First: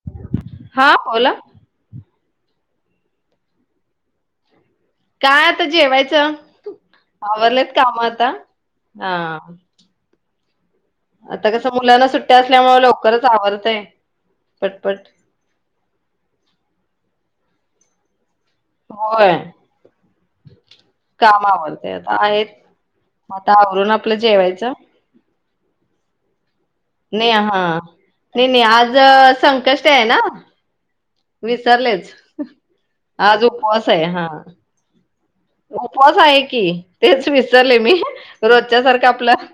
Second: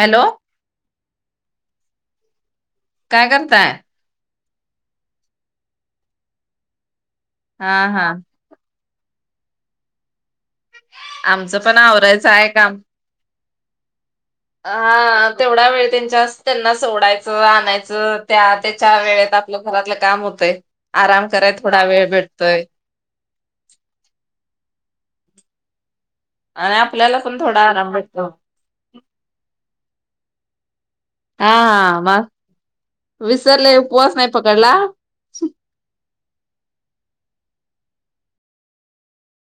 Hello हा बोला काय करताय. काय आता जेवायचं. आवरलेत हा काम हा आता हा आता आमचं कसं पण मुलांना आवरायचं सुट्ट्या आहे काम असल्यामुळ लवकरच आवरतय. तय हा तेवढा वेळ त्यांच्या त्यांना सोडायच. च आणायचं त्या त्याच्या वेळेत होय. आपलं घरातलं काम होतंय आराम काम कराय थोडा आवरतय वेळ आता आहेत. भेटतोय. मग आता आवरून आपलं जेवायचं. आणि आपल्याला नाही पण थोडा हां आराम भेटतो नाही नाही आज संकष् टी आहे ना. आ विसरलेच. मग आज विसरले, आहे उपवास हा. नाही पकडला? उपवास आहे की. तेच विसरले मी, रोजच्या सारखं आपलं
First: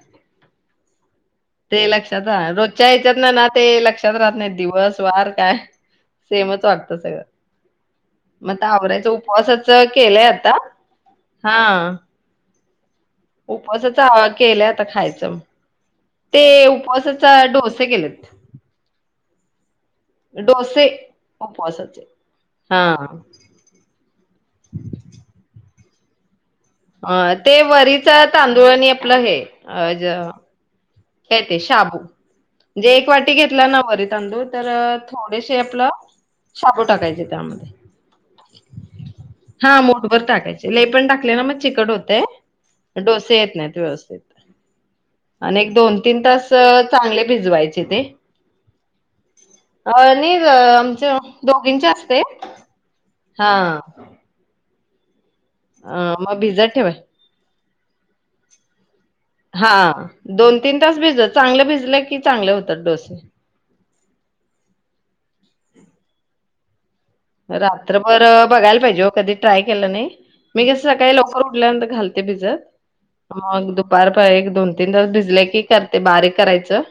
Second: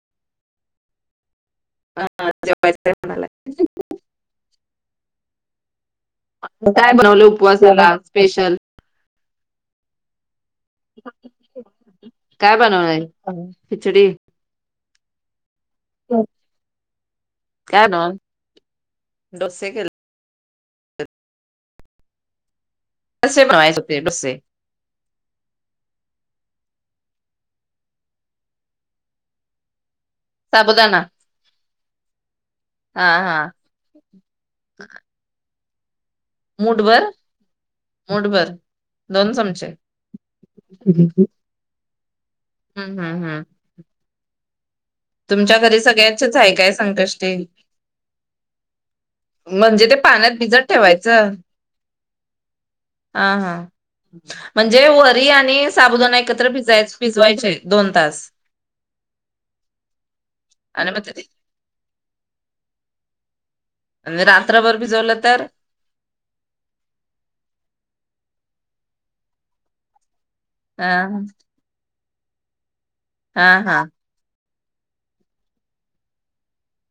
ते लक्षात राह रोजच्या जेवायचंय म्हणालाय याच्यातनं ना ते लक्षात राहत नाही दिवस, वार काय. सेमच मग काय वाटत सगळं. बनवलं उपवासाला मग स्पेशल आता आवरायचं उप उपवासाचं केलंय आ ता हां. काय बनवलंय? उपवासाचं खिचडी आ केल्यात. आता खायचं. ते उपवासाचा डोसे काय बनवल केेलेत. डोसे केले डोसे उपवासाचे. हा डोसे बनायेसो, हते डोसे. अ ते वरीच तांदूळ आणि आपलं हे अ ज साबुदाणा काय ते शाबू. जे हा एक वाटी हा घेतलं ना वरी तांदूळ तर थोडेसे ते आपलं शाबू मूठभर टाकायचे त्यामध्ये. मूठभर दोन चमचे हां मुठभर टाकायचे, लय हम्म पण टाकले ना मग चिकट होतंय. हम्म डोसे हम्म येत नाहीत व्यवस्थित. तुमच्या आणि घ एक दोन तीन तास चांगले भिजवायचे ते. म्हणजे ते आ पाण्यात नाही ग भिजत आमचं ठेवायचं दोघींचे असतंय. हां. जे व री आणि साबुदाणा एकत्र भिजाय ठेवाय भिजवायचंय. दोन तास. हां दोन तीन आणि तास मग ते भिजत, चांगले भिजले की चांगले होतात डोसे. रात्रभर भिजवलं तर? रात्रभर बघायला पाहिजे ओ, कधी ट्राय केलं नाही. मी हा कसं सकाळी लवकर उठल्यानंतर घाल ते भिजत. हा मग हा दुपारपार एक दोन तीन दिवस भिजले की करते, बारीक करायचं.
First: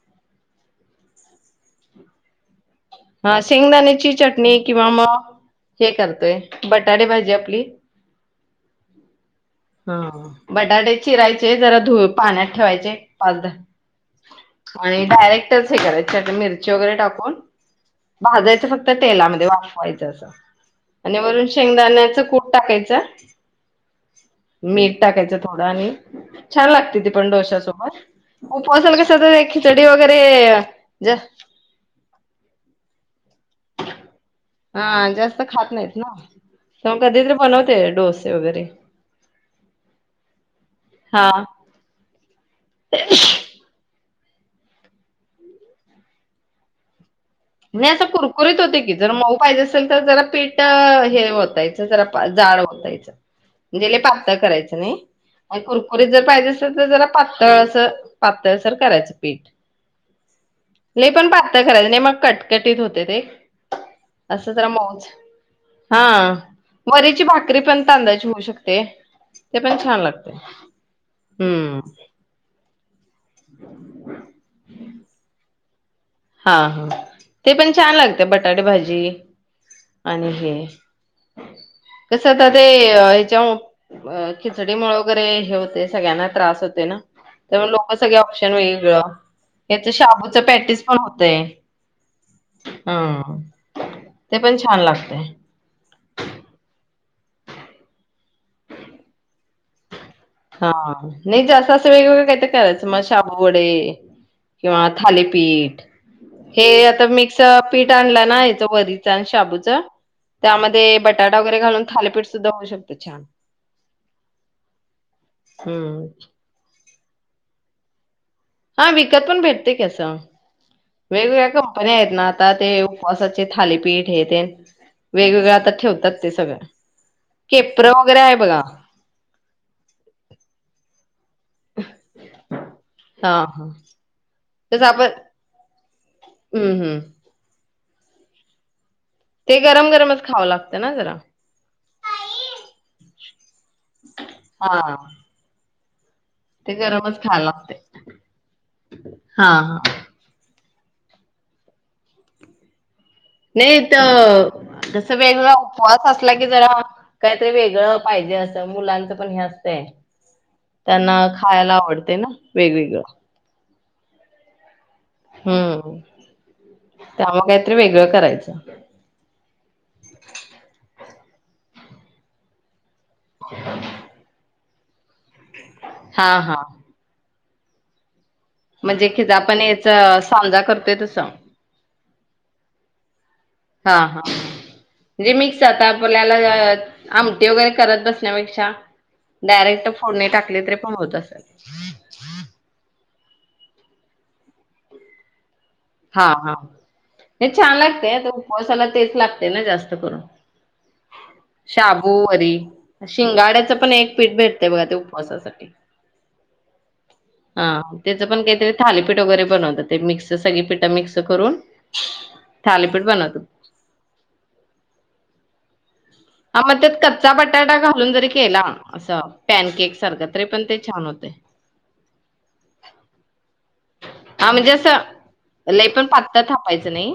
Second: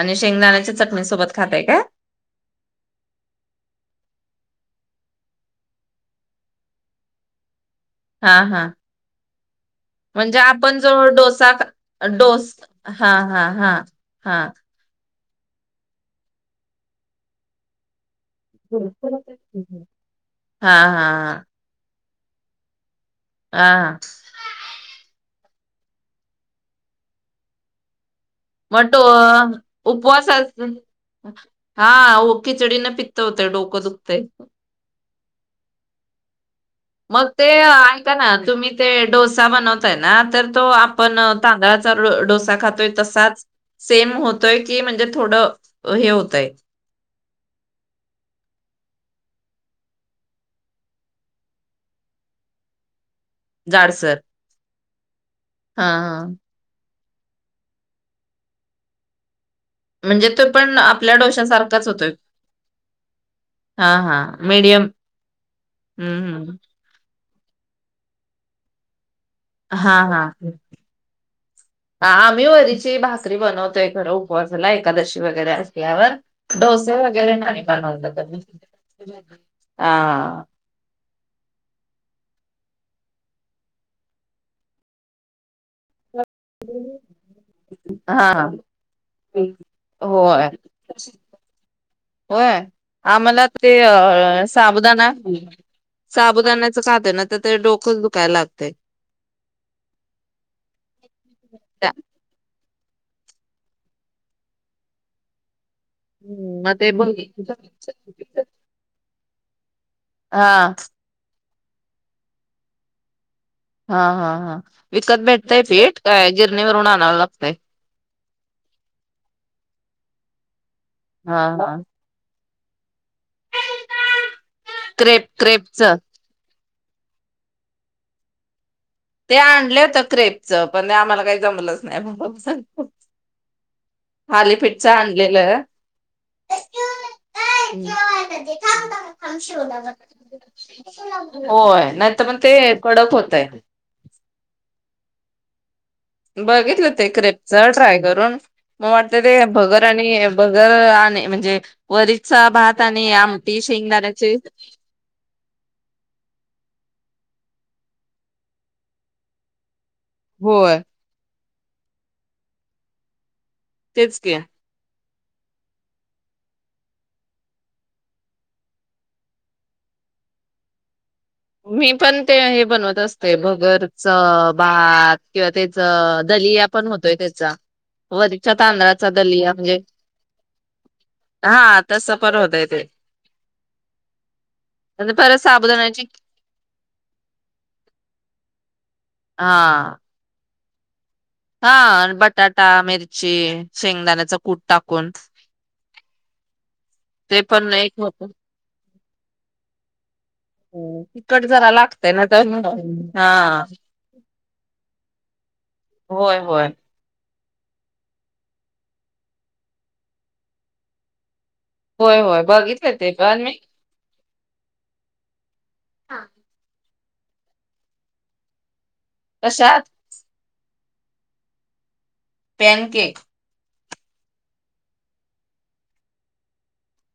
आणि शेंगदाण्याच्या चटणी सोबत खाताय काय? हां शेंगदाण्याची चटणी किंवा मग हे करतोय, बटाटे भाजी आपली. हां हां. हा म्हणजे आपण जो बटाटे डोसा चिरायचे जरा धु डोस पाण्यात ठेवायचे हां पाच हां हां हां. शेवट हे करायचे, त्यात मिरची वगैरे टाकून भाजायच हा फक्त तेलामध्ये वाफवायच असं हा आणि हा वरून शेंगदाण्याच कूट टाकायचं. हा हा मीठ टाकायचं. थोडं आणि छान लागते ती पण डोश्यासोबत. म्हनटो उपवासाला कसं तर खिचडी ओ उपवासल वगैरे जा [unintelligible] हा वू खिचडीन पी त्त होतंय डोकं दुखतंय. हा जास्त खात नाहीत ना. तर मग कधीतरी ते बनवते ऐका ना डोसे वगैरे तुम्ही ते डोसा बनवताय ना तर तो आपण हा तांदळाचा ळ डोसा खातोय तसाच सेम होत तंय की म्हणज थोडं हे होतंय? नाही असं कुरकुरीत होते की जर मऊ पाहिजे असेल तर जरा पीठ हे ओतायच सा जरा पा जाड ओतायच. जे लई जाडसर पातळ करायचं नाइ. म हा कुरकुरीत हा जर पाहिजे असेल तर जरा पातळ असं पातळसर करायचंग पीठ. म्हणजे तो पण आपल्या डोश्यासारखाच होतोय. कटीण होतंय ते हा हा अस जरा मीडियम मऊच हा हम्म हम्म वरीची भाक करी पण तांदळाची होऊ शकते. ते पण हा छान हा लागते. हम्म. आम्ही वरीची भा करी बनवते खरं उपवासाला एकादशी वगैरे अस हा ह ते पण छान बनवत लागते कधी. बटाटे भाजी आणि हा हे तेय ह्याच्या अ खिचडीमुळे वगैरे हे होते सगळ्यांनाच त्रास होतय ना तेव्हा लोक सगळे हा ऑप्शन [unintelligible] त्यांच शाबूचं होय. पॅटीस होतेय. होय, आम्हाला ते ते अ पण छान साबूदाना लागतय. साबुदाण्याच खातोय नायतर ते डोकच दुखाय लागतंय. हा नाही ते असं असं वेगळवेगळं काहीतर करायचं. म शाबू वडे किंवा थालीपीठ हम्म हे मग ते आता ब- मिक्स पीठ आणला ना इथं वरीच शाबूचं हा त्यामध्ये बटाटा वगैरे घालून थालीपीठ सुद्धा होऊ शकत छान. हा हा हा विकत भेटतय पीठ हम्म काय गिरणीवरूनआन नाव लागतय. हा विकत पण भेटतय की आस. हा वेगवेगळ्या हा कंपन्या आहेत ना. त ते उवासाचे थालीपीठ हे तेन क्रेप वेगवेगळं आता क्रेपच ठेवतात ते सगळं केपर वगैरे आहे बघा ते आणले होत क्रेपचं पण आम्हाला काही मलाच नाही बा सां हा हा तसं थालीपीठचं आपण आणलेलं. हम्म हम्म [inaudible] ते गरम गरमच खावं लागतं ना जरा होय नाहीतर पण ते कडक होत. ईथ. हा. बघितलं ते गरमच खायला क्रेपच लागते ट्राय करून मग वाटलं ते हा हा भगर आणि भगर नाही म्हणजे वरीचा भात. आणि आमटी नाही शेंगदाण्याचे तर तस वेगळा उपवास असला की जरा. काहीतरी वेगळं पाहिजे असं मुलांचं पण हे असतंय. होय त्यांना. खायला आवडते ना वेगवेगळं. तेच की. हम्म त्यामुळे काहीतरी वेगळं करायचं. मी पण ते हे बनवत असते. ते भगरच. भात. किंवा त्याच हा हा दलिया पण होतोय त्याचा वरीच्या म्हणजे तांदळाचा कि दलिया आपण म्हणजे याचा सांजा करतोय तसं हा तस. परर होतय ते हा हा आणि म्हणे परत मिक्स आता साबुदाण्याची आपल्याला आमटी वगैरे करत बसण्यापेक्षा हा डायरेक्ट फोन नाही टाकली तरी. काम होत. हा बटाटा मिरची. शे शेंगदाण्याचा कूट टाकून. हा हा ते हे पण छान एक लागतंय होत आता उपवासाला. तेच लागतंय ना जास्त करून. तिखट जरा लागतय शाबू ना तर वरी हा शिंगाड्याचं पण एक पीठ भेटतेय बघा ते एक उपवासासाठी. होय होय हा त्याचं पण काहीतरी थालीपीठ वगैरे बनवतात ते मिक्स सगळी पीठ ठ मिक्स करून. होय होय बघितलंय थालीपीठ ते पण बनवतात मी. हा मग त्यात कच्चा बटाटा घालून जरी केला. असं पॅन कशात केक सारखं तरी पण ते. छान होतंय. पॅनकेक. हा म्हणजे असं लय पण पातळ थापायचं न‌ई.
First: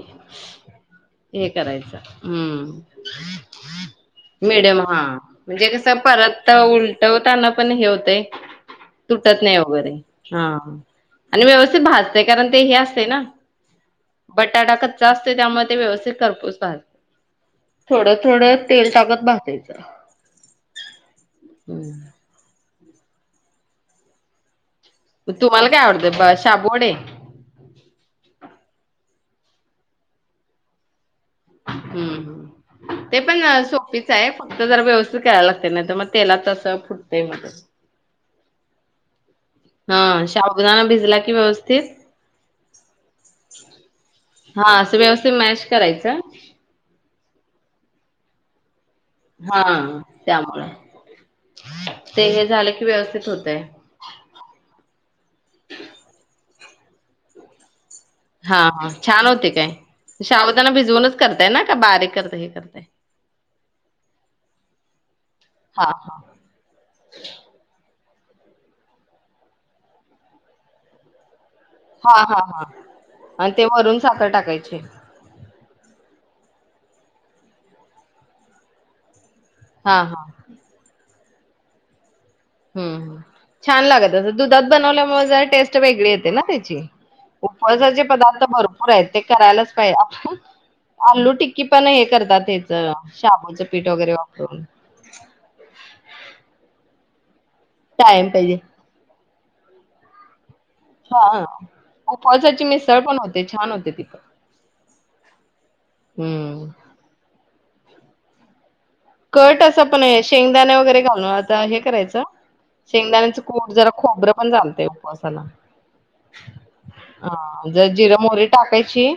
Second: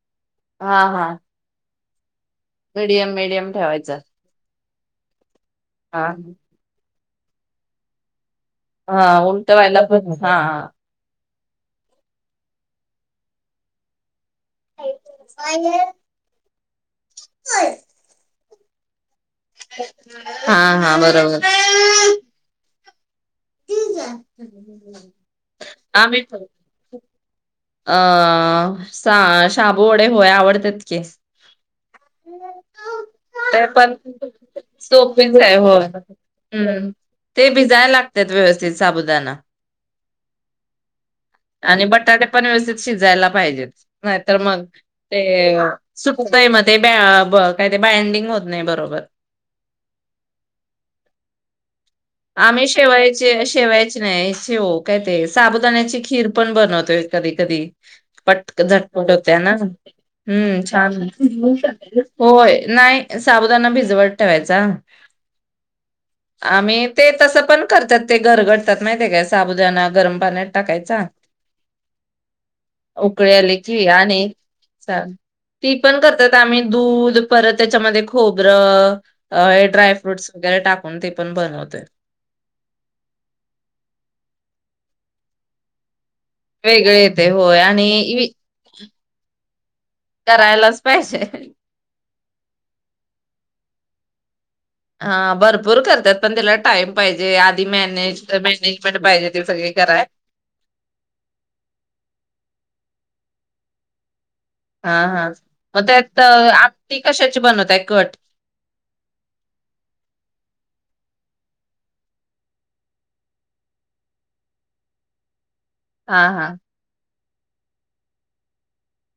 हा हा हे करायचं. हम्म मीडियम मीडियम ठेवायचं. मिडियम हा. म्हणजे कसं हा परत उलट टवताना पण हे होतेयं. हा उलटं व्हायला पण हा. आणि व्यवस्थित भाजतयं कारण ते हे असतयं ना. बटाटा कच्चा असतोय त्यामुळे ते व्यवस्थित खरपूस भाजतयं थोडं थोडं. तेल टाकत. भाजायचं हा हा बरोबर. हम्म ठीक आहे. तुम्हाला काय आवडतं शाबूवडे. आ. चा शाबू वडे होय आवडत्यात की. हम्म हम्म ते पण सोपीच आहे फक्त जर व्यवस्थित सोपेच करायला आहे होय. नाहीतर मग तेलात असं हम्म फुटतय मग सगळं. भिजायला लागतात ते व्यवस्थित साबुदाणा. हा शाबूदाना भिजला की आणि व्यवस्थित. बटाटे पण व्यवस्थित शिजायला पाहिजेत नाहीतर मग हा असं ते व्यवस्थित मॅश करायचं सुकतंय मग ते ब- काय ते बाईंडिंग होत नाही बरोबर. हा त्यामुळे. ते हे आम्ही झालं की व्यवस्थित शेवायचे होतय शेवायचे नाही शेव काय ते साबुदाण्याची खीर पण बनवतो. तर कधी कधी पट हा हा झटपट छान होत्या होते ना काय हम्म! साबुदाणा छान भिजवूनच करताय ना का बारीक करताय हे होय, करताय नाही साबुदाना भिजवत ठेवायचा. हा हा आम्ही ते तसं पण करते, ते घरगडतात माहितीय काय साबुदाना गरम पाण्यात टाकायचा हा हा हा उकळी आणि आली ते कि वरून आणि साखर टाकायची [unintelligible] ती पण करते. त्यात आम्ही दूध परत त्याच्यामध्ये खोबरं हेड्राय हा हा फ्रूटस वगैरे टाकून ते पण बनवते. हम्म! छान लागत अस दुधात बनवल्यामुळे जरा टेस्ट वेगळी येते. वेगळे येते होय आणि उपवासाचे जे वि- पदार्थ भरपूर आहेत, ते करायलाचं पाहिजे करायलाच पाहिजे. आलू टिक्की पण हे करतातच, ह्याच शाबुच. पीठ वगैरे वापरून हा भरपूर करतात, पण तेला टाईम पाहिजे. मँनेज टाइम पाहिजे [unintelligible] सगळी कराय हा उपवासाची मिसळ पण होते, छान होते ती. हा हा मग त्यात आपती कशाची बनवतात. [unintelligible] कट असं पण शेंगदाणे वगैरे घालून आता हे करायचं, शेंगदाण्याचं कोट जरा खोबरं पण चालतं उपवासाला. हा हा ह जर जिर मोरी टाकायची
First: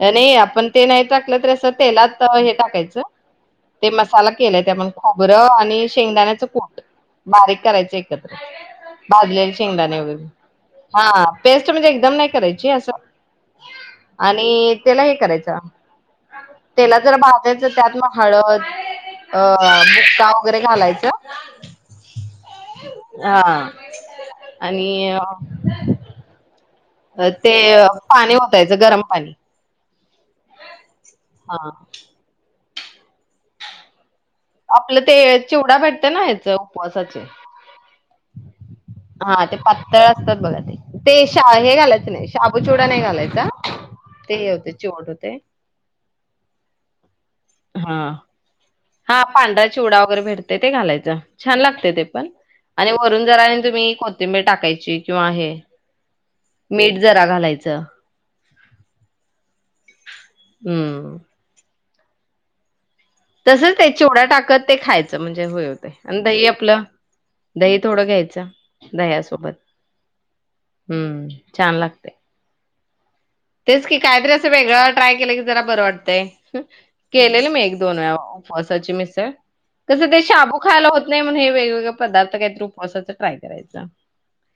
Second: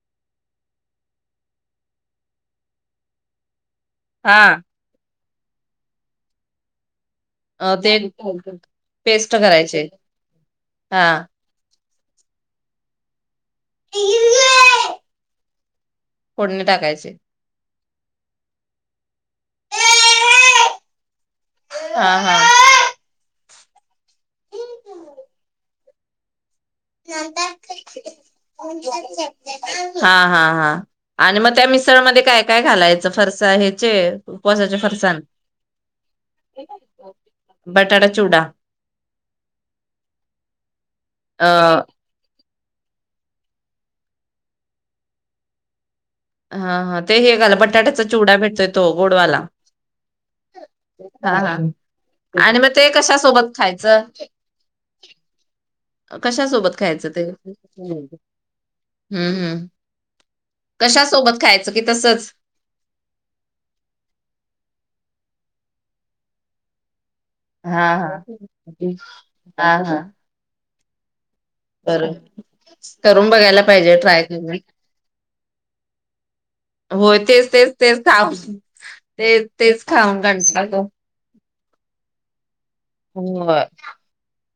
नाही, आपण ते नाही टाकलं त असं तेलात हे टाकायचं. ते मसाला केलाय, हा बरं आणि शेंगदाण्याचं कुट बारीक करायची ते एकत्र पेस्ट भाजलेले करायचे शेंगदाणे वगैरे हा पेस्ट म्हणजे दम नाही करायची असं आणि त्याला हे करायचं फोडणी तेलात जरा टाकायचे भाजायचं त्यात मग हळद अ बुक्का वगैरे चालायचा. हा हा हा आणि अ ते पाणी ओतायचं गरम पाणी. हा हा हां आणि मग त्या हा मिसळमध्ये काय? काय घालायचं, फरसा ह्याचे उपवासाचे आपलं ते फरसाण चिवडा भेटत ना याच उपवासाचे बटाटा चिवडा हा ते पातळ असतात. बघा ते अ तेशा हे घालायचं नाही. शाबू चिवडा नाही घालायचं, ते होते चिवट होतयं. हा हा ते हेघला बटाट्याचा चिवडा भेटतोय तो हा गोडवाला पांढराच चिवडा वगैरे भेटते ते घालायचं हा हा छान लागते ते पण मग ते आणि वरून जरा कशासोबत आणि तुम्ही खायचं? कोथिंबीर टाकायची किंवा हे कशा सोबत मीठ खायचं ते् जरा घालायचं ह्मं ह्मं कशा हम्म सोबत खायच? की तसच तसंच ते चिवड्या टाकत ते खायचं म्हणजे होय होते आणि दही आपलं दही हा थोडं हा घ्यायचं दह्यासोबत हा हा हम्म छान बर लागते हच् [unintelligible] तेच की कायतरी अस वेगळं ट्राय केलं की जरा बरं वाटतय होय केलेल तेच मी तेच एक दोन तेच वेळा खाऊन उपवासाची मिसळ ते तेच कस ते खाऊन शाबू कंटाळा येतो. खायला होत नाही म्हणून हे वेगवेगळे पदार्थ कायतर होय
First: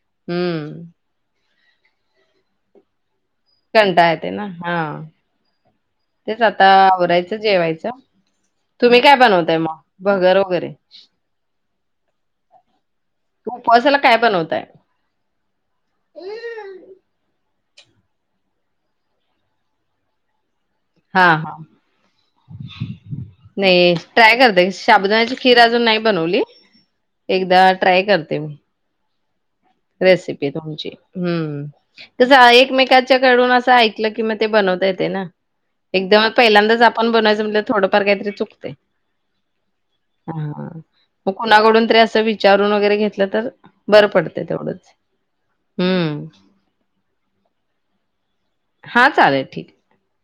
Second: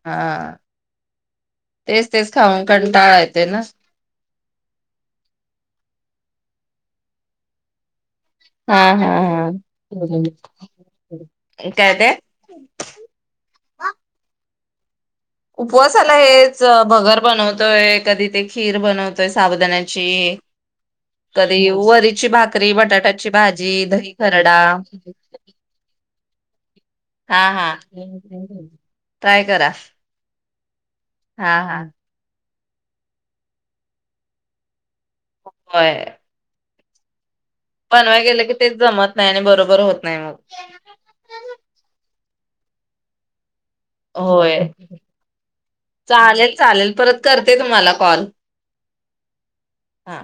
हा हम्म तेच तेच खाऊन कंटाळा यो ते ना ते ना हा तेच आता आवरायचं जेवायचं हा तुम्ही हा काय हा बनवताय मग भगर वगैरे काय ते उपवासाला काय बनवताय? उपवासाला हेच भगर बनवत तोय कधी ते खीर बनवतोय साबुदाण्याची हा हा कधी वरीची भाकरी बटाट्याची भाजी, नाही दही, ट्राय खरडा करते साबुदाण्याची खीर अजून नाही बनवली हा एकदा हा ट्राय करते मी. ट्राय करा रेसिपी तुमची हा हम्म हा कसं एक- एकमेंकाच्याकडून असं ऐकलं की मग ते बनवता येत तय न होय एकदम पहिल्यांदा पण बन म्हणल थोडं फार बनवाय कायतरी गेलं की चुकतय तेच जमत नाही आणि बरोबर होत नाही ह मग. मग कुणाकडून तरी अस वि विचारुन वगैरे घेतलं तर बरं पडल होय चालेल चालेल परत करते तुम्हाला फो कॉल हा चालेल ठीक हा